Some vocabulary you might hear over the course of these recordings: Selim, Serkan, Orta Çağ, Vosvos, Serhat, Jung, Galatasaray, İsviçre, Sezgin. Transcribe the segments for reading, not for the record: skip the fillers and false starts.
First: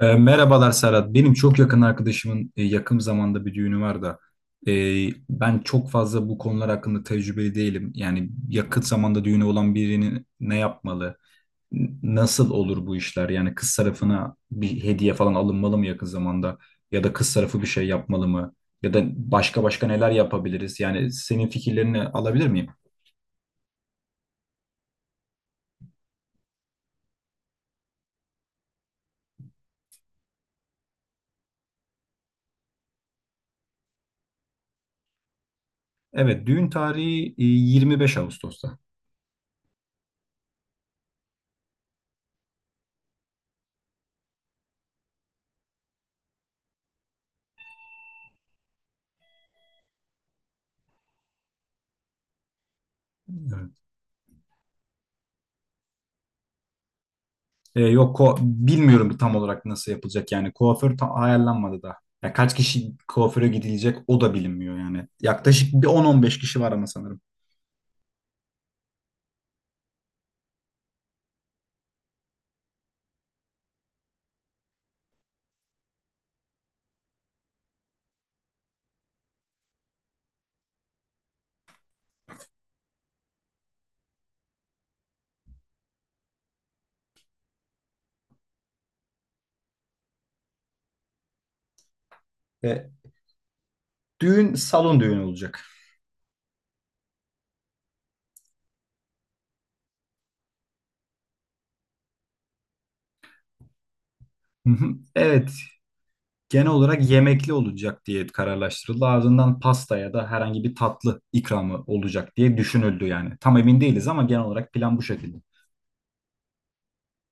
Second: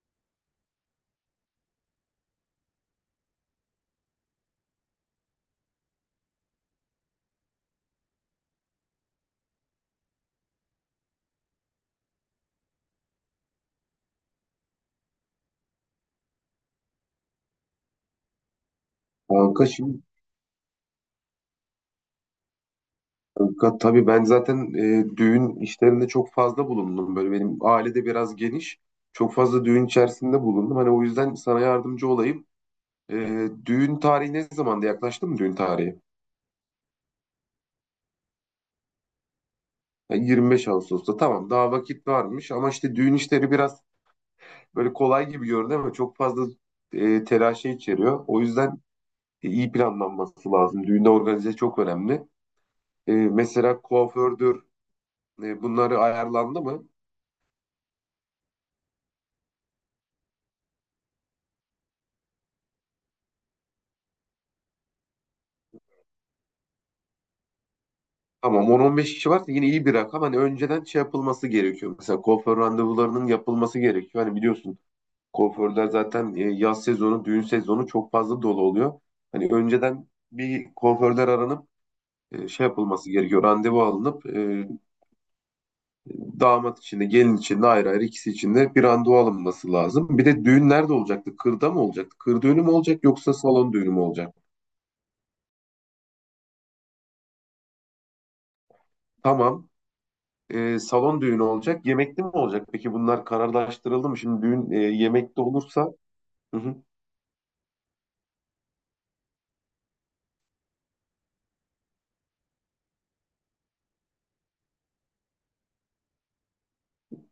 Merhabalar Serhat. Benim çok yakın arkadaşımın yakın zamanda bir düğünü var da e, ben çok fazla bu konular hakkında tecrübeli değilim. Yani yakın zamanda düğünü olan birinin ne yapmalı? Nasıl olur bu işler? Yani kız tarafına bir hediye falan alınmalı mı yakın zamanda? Ya da kız tarafı bir şey yapmalı mı? Ya da başka Kanka başka şimdi, neler yapabiliriz? Yani senin fikirlerini alabilir miyim? Tabii ben zaten düğün işlerinde çok fazla bulundum. Böyle benim aile de biraz geniş. Çok fazla düğün içerisinde bulundum. Hani o yüzden sana yardımcı olayım. Düğün tarihi ne zamanda, yaklaştı mı düğün tarihi? Evet, düğün tarihi 25 Ağustos'ta. Yani 25 Ağustos'ta, tamam, daha vakit varmış ama işte düğün işleri biraz böyle kolay gibi görünüyor ama çok fazla telaşı içeriyor. O yüzden iyi planlanması lazım. Düğünde organize çok önemli. Evet. Mesela kuafördür, bunları ayarlandı mı? Yok, bilmiyorum tam olarak nasıl yapılacak yani kuaför tam ayarlanmadı da. Ya kaç kişi kuaföre gidilecek o da bilinmiyor yani. Yaklaşık bir 10-15 kişi var ama sanırım. Tamam, 10-15 kişi varsa yine iyi bir rakam. Hani önceden şey yapılması gerekiyor. Mesela kuaför randevularının yapılması gerekiyor. Hani biliyorsun, kuaförler zaten yaz sezonu, düğün sezonu çok fazla dolu oluyor. Hani önceden bir kuaförler aranıp şey yapılması gerekiyor. Randevu alınıp damat için de gelin için de ayrı ayrı ikisi için de bir randevu alınması lazım. Bir de düğün nerede olacaktı? Kırda mı olacaktı? Kır düğünü mü Ve olacak yoksa salon düğünü mü olacak? düğün salon düğünü olacak. Tamam. Salon düğünü olacak. Yemekli mi olacak? Peki bunlar kararlaştırıldı mı? Şimdi düğün Hı hı. yemekli Evet, olursa... Hı genel hı. olarak yemekli olacak diye kararlaştırıldı. Ardından pasta ya da herhangi bir tatlı ikramı olacak diye düşünüldü yani. Tam emin değiliz ama genel olarak plan bu şekilde.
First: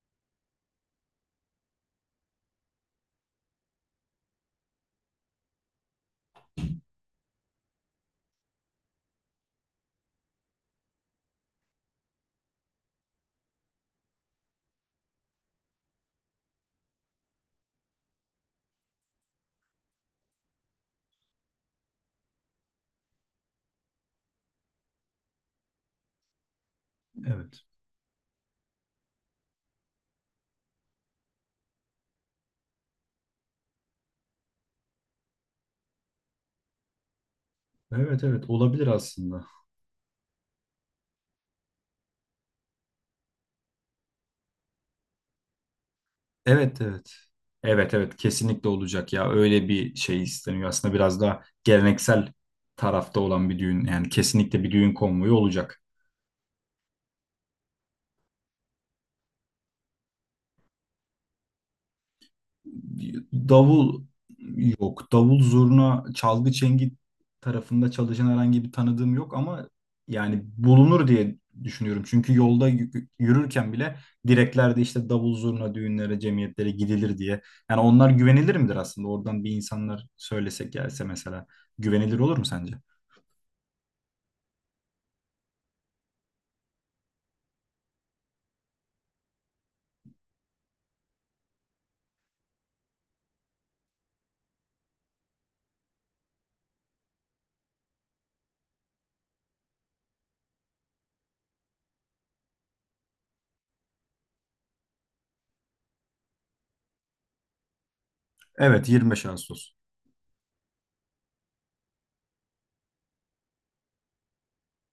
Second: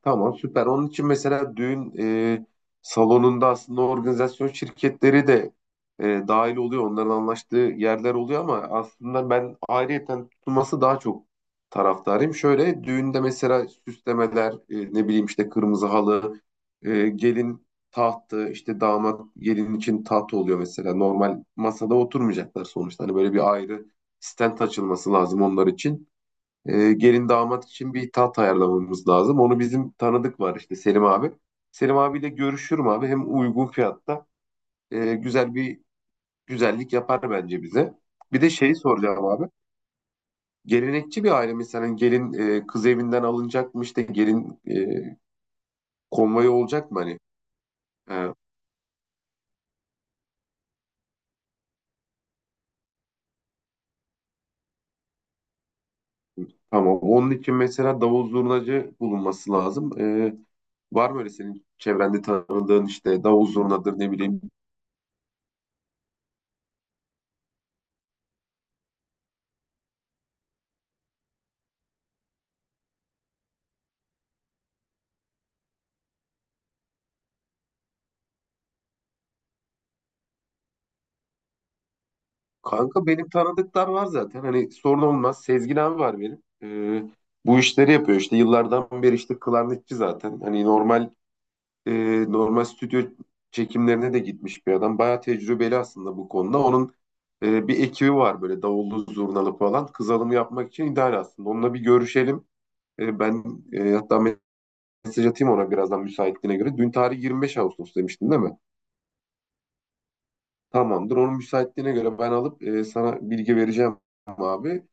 Tamam, süper. Onun için mesela düğün salonunda aslında organizasyon şirketleri de dahil oluyor. Onların anlaştığı yerler oluyor ama aslında ben ayrıyeten tutulması daha çok taraftarıyım. Şöyle düğünde mesela süslemeler, ne bileyim işte kırmızı halı, gelin tahtı, işte damat gelin için taht oluyor mesela. Normal masada oturmayacaklar sonuçta. Hani böyle bir ayrı stent açılması lazım onlar için, gelin Evet. damat için bir taht ayarlamamız lazım. Onu bizim tanıdık var, işte Selim abi. Selim abiyle görüşürüm abi. Hem uygun fiyatta güzel bir güzellik yapar bence bize. Evet, Bir de evet şeyi olabilir soracağım aslında. abi. Gelenekçi bir aile mi? Hani gelin, kız evinden alınacak mı? İşte gelin, konvoyu Evet, olacak mı evet. hani? Evet, evet E, kesinlikle olacak ya. Öyle bir şey isteniyor. Aslında biraz daha geleneksel tarafta olan bir düğün. Yani kesinlikle bir düğün konvoyu olacak. tamam. Onun için mesela davul zurnacı bulunması lazım. Var mı öyle senin çevrende tanıdığın, işte davul zurnadır Davul ne bileyim. yok. Davul zurna, çalgı çengi tarafında çalışan herhangi bir tanıdığım yok ama yani bulunur diye düşünüyorum. Çünkü yolda yürürken bile direklerde işte davul zurna düğünlere, cemiyetlere gidilir diye. Yani onlar güvenilir midir aslında? Oradan bir insanlar söylesek gelse mesela güvenilir olur mu sence? Kanka, benim tanıdıklar var zaten. Hani sorun olmaz. Sezgin abi var benim. Bu işleri yapıyor işte. Yıllardan beri işte klarnetçi zaten. Hani normal, e, normal stüdyo çekimlerine de gitmiş bir adam. Bayağı tecrübeli aslında bu konuda. Onun bir ekibi var böyle davullu zurnalı falan. Kız alımı yapmak için ideal aslında. Onunla bir görüşelim. Hatta mesaj atayım ona birazdan müsaitliğine göre. Dün tarih 25 Ağustos demiştin değil mi? Evet, 25 Ağustos. Tamamdır. Onun müsaitliğine göre ben alıp sana bilgi vereceğim abi.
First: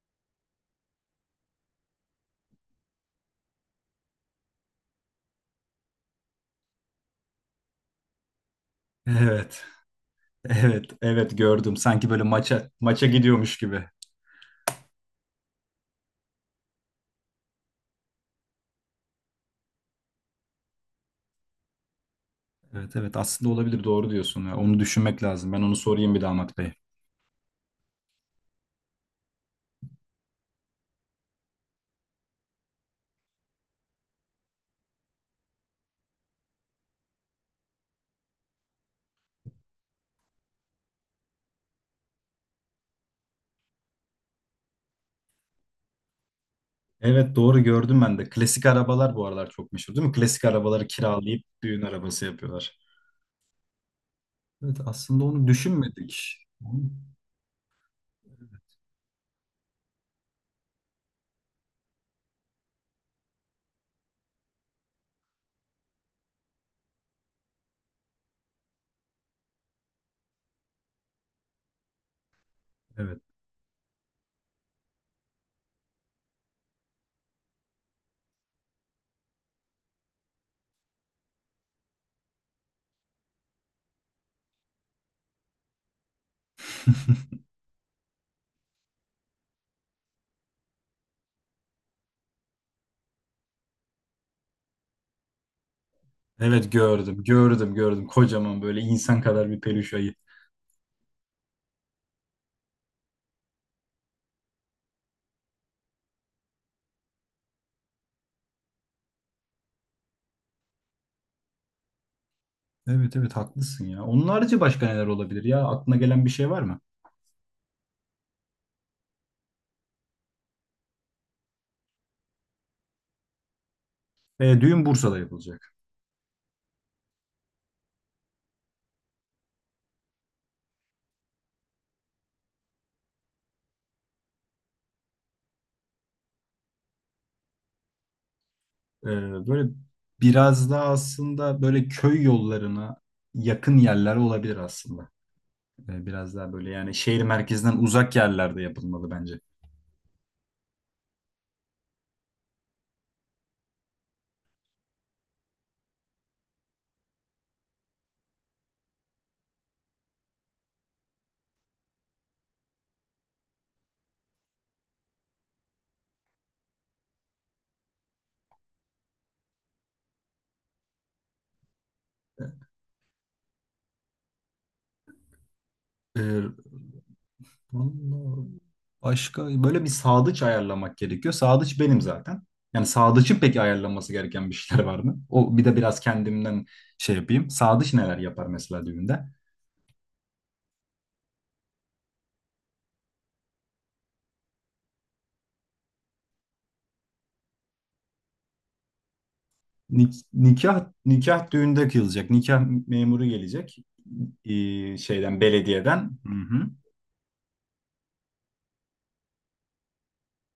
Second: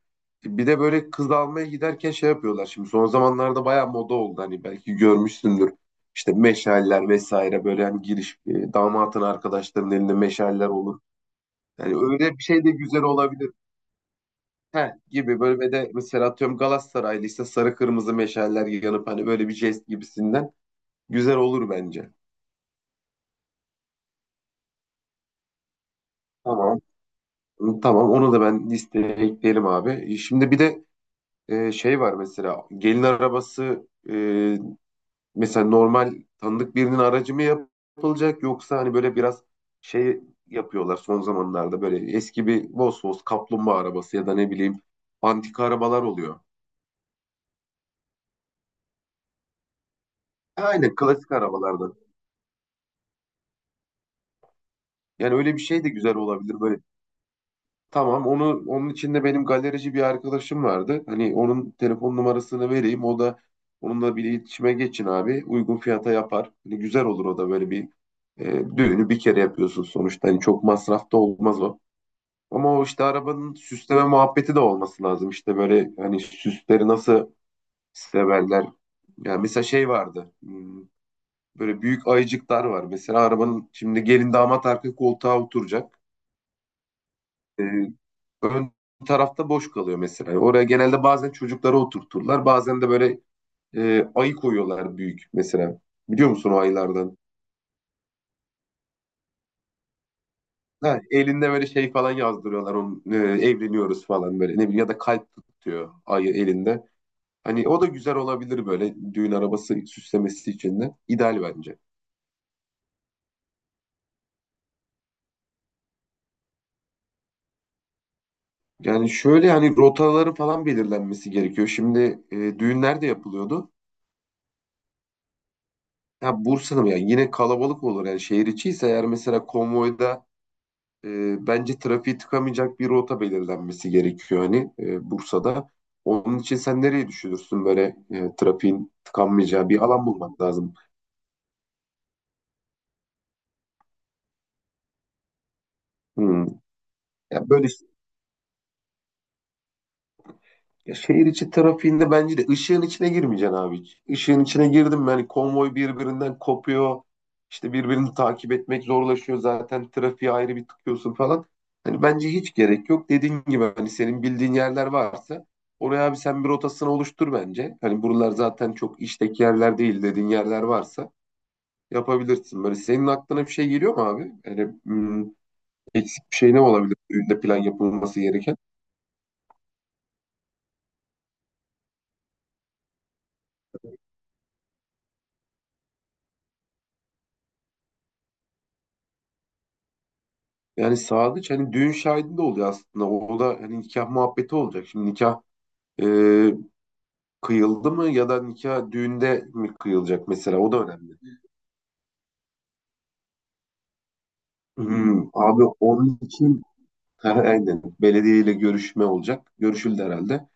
Bir de böyle kız almaya giderken şey yapıyorlar şimdi. Son zamanlarda bayağı moda oldu. Hani belki görmüşsündür. İşte meşaller vesaire, böyle hani giriş, damatın Evet. arkadaşlarının elinde meşaller Evet. olur. Evet gördüm. Yani Sanki böyle öyle bir şey maça de güzel maça olabilir. gidiyormuş gibi. Heh, gibi böyle, ve de mesela atıyorum Galatasaraylıysa sarı kırmızı meşaller yanıp hani böyle bir jest gibisinden güzel olur bence. Evet, evet aslında olabilir, doğru diyorsun ya. Onu düşünmek lazım. Ben onu sorayım bir damat bey. Tamam. Tamam, onu da ben listeye ekleyelim abi. Şimdi bir de şey var, mesela gelin arabası, mesela normal tanıdık birinin aracı mı yapılacak, yoksa hani böyle biraz şey yapıyorlar son zamanlarda, böyle eski bir Vosvos kaplumbağa arabası ya da ne bileyim antika arabalar oluyor. Evet, doğru gördüm ben de. Klasik arabalar bu aralar çok meşhur değil mi? Klasik arabaları Aynen, klasik kiralayıp düğün arabalardan. arabası yapıyorlar. Evet, aslında Yani onu öyle bir şey de güzel düşünmedik. olabilir böyle. Tamam, onu, onun içinde benim galerici bir arkadaşım vardı. Hani onun telefon numarasını vereyim. O da, onunla bir iletişime geçin abi. Uygun fiyata yapar. Hani güzel olur o da. Böyle bir düğünü bir kere yapıyorsun sonuçta. Hani çok masrafta olmaz o. Ama o işte Evet. arabanın süsleme muhabbeti de olması lazım. İşte böyle hani süsleri nasıl severler. Yani mesela şey vardı. Böyle büyük ayıcıklar var. Mesela arabanın, şimdi gelin damat arka koltuğa oturacak, e, ön tarafta boş kalıyor mesela. Oraya genelde bazen çocukları oturturlar. Bazen de böyle ayı koyuyorlar, büyük mesela. Biliyor musun o Evet ayılardan? gördüm, gördüm, gördüm. Kocaman böyle insan kadar bir peluş ayı. Ha, elinde böyle şey falan yazdırıyorlar. Onun, evleniyoruz falan böyle. Ne bileyim, ya da kalp tutuyor ayı elinde. Hani o da güzel olabilir böyle düğün arabası süslemesi için de. İdeal bence. Evet, evet haklısın ya. Onun harici başka neler olabilir ya? Aklına gelen bir şey var mı? Yani şöyle hani rotaların falan belirlenmesi gerekiyor. Şimdi düğünler de yapılıyordu. Düğün Bursa'da yapılacak. Ya, Bursa'da mı? Yani yine kalabalık olur. Yani şehir içi ise eğer, mesela konvoyda bence trafiği tıkamayacak bir rota belirlenmesi gerekiyor hani, Bursa'da. Onun için sen nereyi düşünürsün? Böyle trafiğin Ee, Böyle tıkanmayacağı bir alan bulmak biraz lazım. daha aslında böyle köy yollarına yakın yerler olabilir aslında. Biraz Hmm. daha böyle yani şehir Ya böyle, merkezinden uzak yerlerde yapılmalı bence. ya şehir içi trafiğinde bence de ışığın içine girmeyeceksin abi hiç. Işığın içine girdim mi hani konvoy birbirinden kopuyor. İşte birbirini takip etmek zorlaşıyor zaten. Trafiğe ayrı bir tıkıyorsun falan. Hani bence hiç gerek yok. Dediğin gibi hani senin bildiğin yerler varsa, oraya abi sen bir rotasını oluştur bence. Hani buralar zaten çok işteki yerler değil, dediğin yerler varsa yapabilirsin. Böyle senin aklına bir şey geliyor mu abi? Yani eksik bir Ee, şey ne olabilir? Düğünde plan yapılması Vallahi gereken. başka böyle bir sağdıç ayarlamak gerekiyor. Sağdıç benim zaten. Yani sağdıçın peki ayarlanması gereken bir şeyler var mı? O bir de biraz kendimden şey yapayım. Sağdıç neler yapar mesela düğünde? Yani sadıç hani düğün şahidi de oluyor aslında. O da, hani nikah muhabbeti olacak. Şimdi nikah e, kıyıldı mı ya da nikah düğünde mi Nik- kıyılacak mesela, o da nikah önemli. nikah düğünde kıyılacak. Nikah memuru gelecek. Hmm, Şeyden, abi belediyeden. onun Hı için hı. Ha, aynen, belediyeyle görüşme olacak. Görüşüldü herhalde.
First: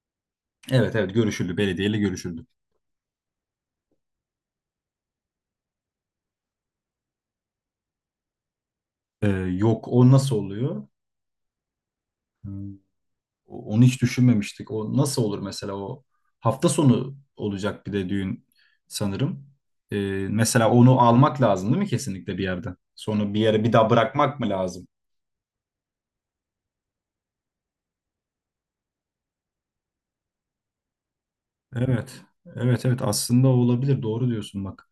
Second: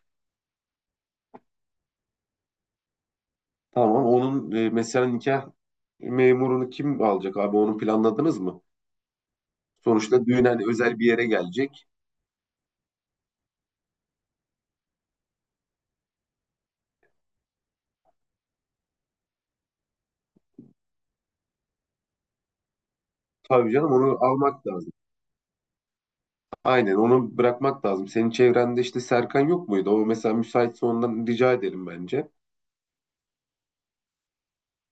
Evet, evet görüşüldü. Belediyeyle görüşüldü. Tamam, onun mesela nikah memurunu kim alacak abi, onu planladınız mı? Yok, o Sonuçta nasıl düğün hani oluyor? özel bir yere gelecek. Hmm, Onu hiç düşünmemiştik. O nasıl olur mesela, o hafta sonu olacak bir de düğün sanırım. Mesela onu almak lazım değil mi kesinlikle bir yerden? Sonra bir yere Tabii bir daha canım, onu bırakmak mı almak lazım? lazım. Aynen, onu bırakmak lazım. Senin çevrende işte Serkan yok muydu? O mesela müsaitse ondan rica edelim Evet. bence. Evet, evet aslında o olabilir. Doğru diyorsun bak.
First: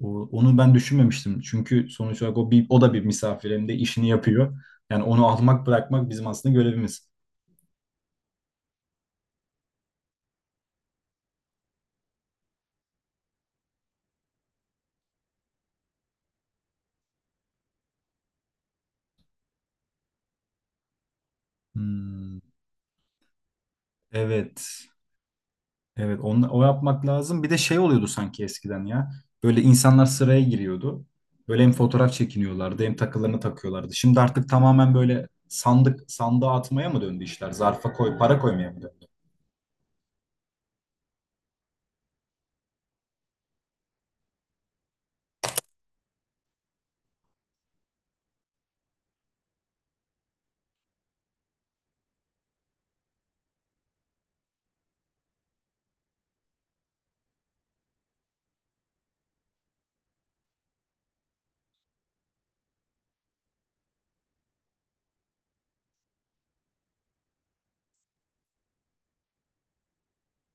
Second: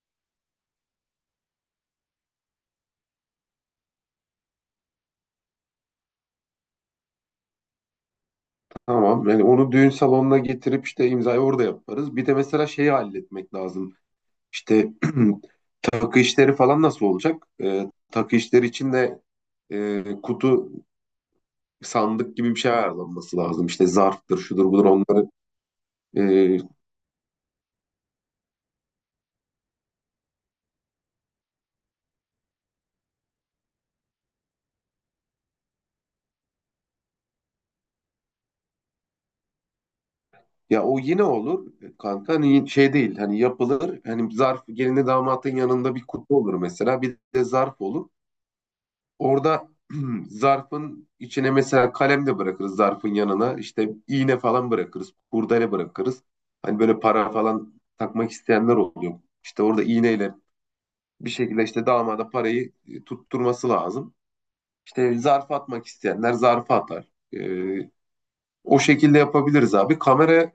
Onu ben düşünmemiştim. Çünkü sonuç olarak o bir, o da bir misafir hem de işini yapıyor. Yani onu almak bırakmak bizim aslında görevimiz. Tamam. Yani onu düğün salonuna getirip işte imzayı orada yaparız. Bir de mesela şeyi halletmek lazım. İşte takı işleri falan nasıl olacak? Takı işleri için de kutu sandık Hmm, gibi bir şey ayarlanması lazım. İşte zarftır, şudur budur evet. onları. Evet, onu, Ee, o yapmak lazım. Bir de şey oluyordu sanki eskiden ya. Böyle insanlar sıraya giriyordu. Böyle hem fotoğraf çekiniyorlardı hem takılarını takıyorlardı. Şimdi artık tamamen böyle sandık sandığa atmaya mı döndü işler? Zarfa koy, para koymaya mı döndü? ya o yine olur kanka. Hani şey değil. Hani yapılır. Hani zarf, gelinle damatın yanında bir kutu olur mesela. Bir de zarf olur. Orada zarfın içine mesela kalem de bırakırız zarfın yanına. İşte iğne falan bırakırız. Kurdele bırakırız. Hani böyle para falan takmak isteyenler oluyor. İşte orada iğneyle bir şekilde işte damada parayı tutturması lazım. İşte zarf atmak isteyenler zarfı atar. Ee, O şekilde yapabiliriz abi. Kamerayı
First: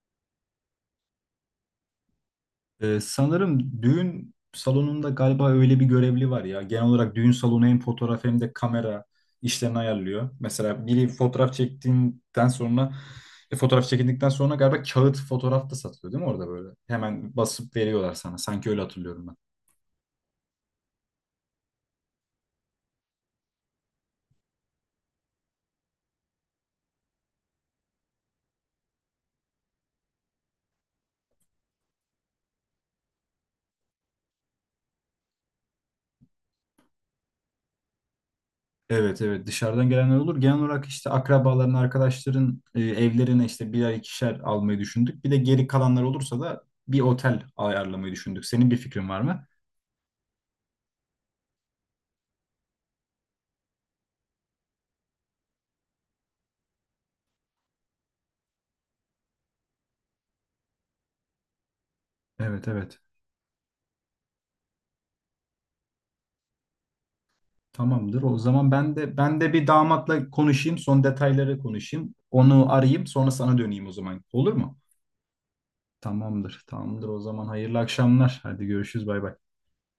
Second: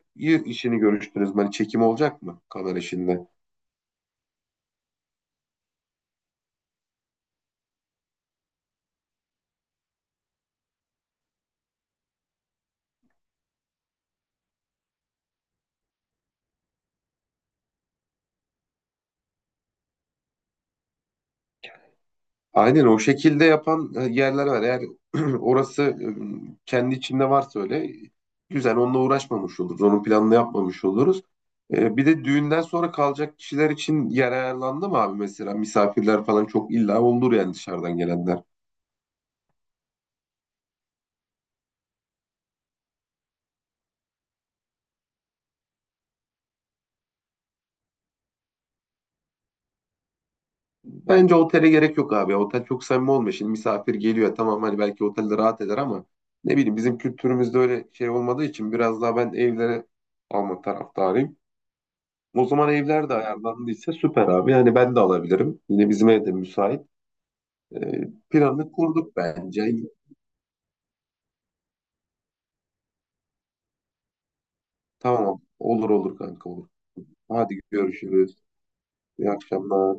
işini görüştünüz mü? Hani çekim olacak mı kamera işinde? Sanırım düğün salonunda galiba öyle bir görevli var ya. Genel olarak düğün salonu hem fotoğraf hem de kamera işlerini ayarlıyor. Mesela biri fotoğraf çektiğinden sonra fotoğraf çekindikten sonra galiba kağıt fotoğraf da satılıyor değil mi orada böyle? Hemen basıp veriyorlar sana. Sanki öyle hatırlıyorum ben. Aynen, o şekilde yapan yerler var. Eğer orası kendi içinde varsa, öyle güzel, onunla uğraşmamış oluruz. Onun planını yapmamış oluruz. Bir de düğünden sonra kalacak kişiler için yer ayarlandı mı abi mesela? Misafirler falan çok illa olur yani, dışarıdan gelenler. Evet, evet dışarıdan gelenler olur. Genel olarak işte akrabaların, arkadaşların evlerine işte birer ikişer almayı düşündük. Bir de geri kalanlar olursa da bir otel ayarlamayı düşündük. Senin bir fikrin var mı? Bence otele gerek yok abi. Otel çok samimi olmuyor. Şimdi misafir geliyor, tamam, hani belki otelde rahat eder ama ne bileyim, bizim kültürümüzde öyle şey olmadığı için biraz daha ben evlere alma taraftarıyım. O Evet, zaman evet. evler de ayarlandıysa süper abi. Yani ben de alabilirim. Yine bizim ev de müsait. Tamamdır. O zaman Planını ben kurduk de ben de bence. bir damatla konuşayım, son detayları konuşayım. Onu arayayım, sonra sana döneyim o zaman. Olur mu? Tamam, olur olur kanka, Tamamdır. olur. Tamamdır. O zaman Hadi hayırlı görüşürüz. akşamlar. Hadi görüşürüz. Bay İyi bay. akşamlar.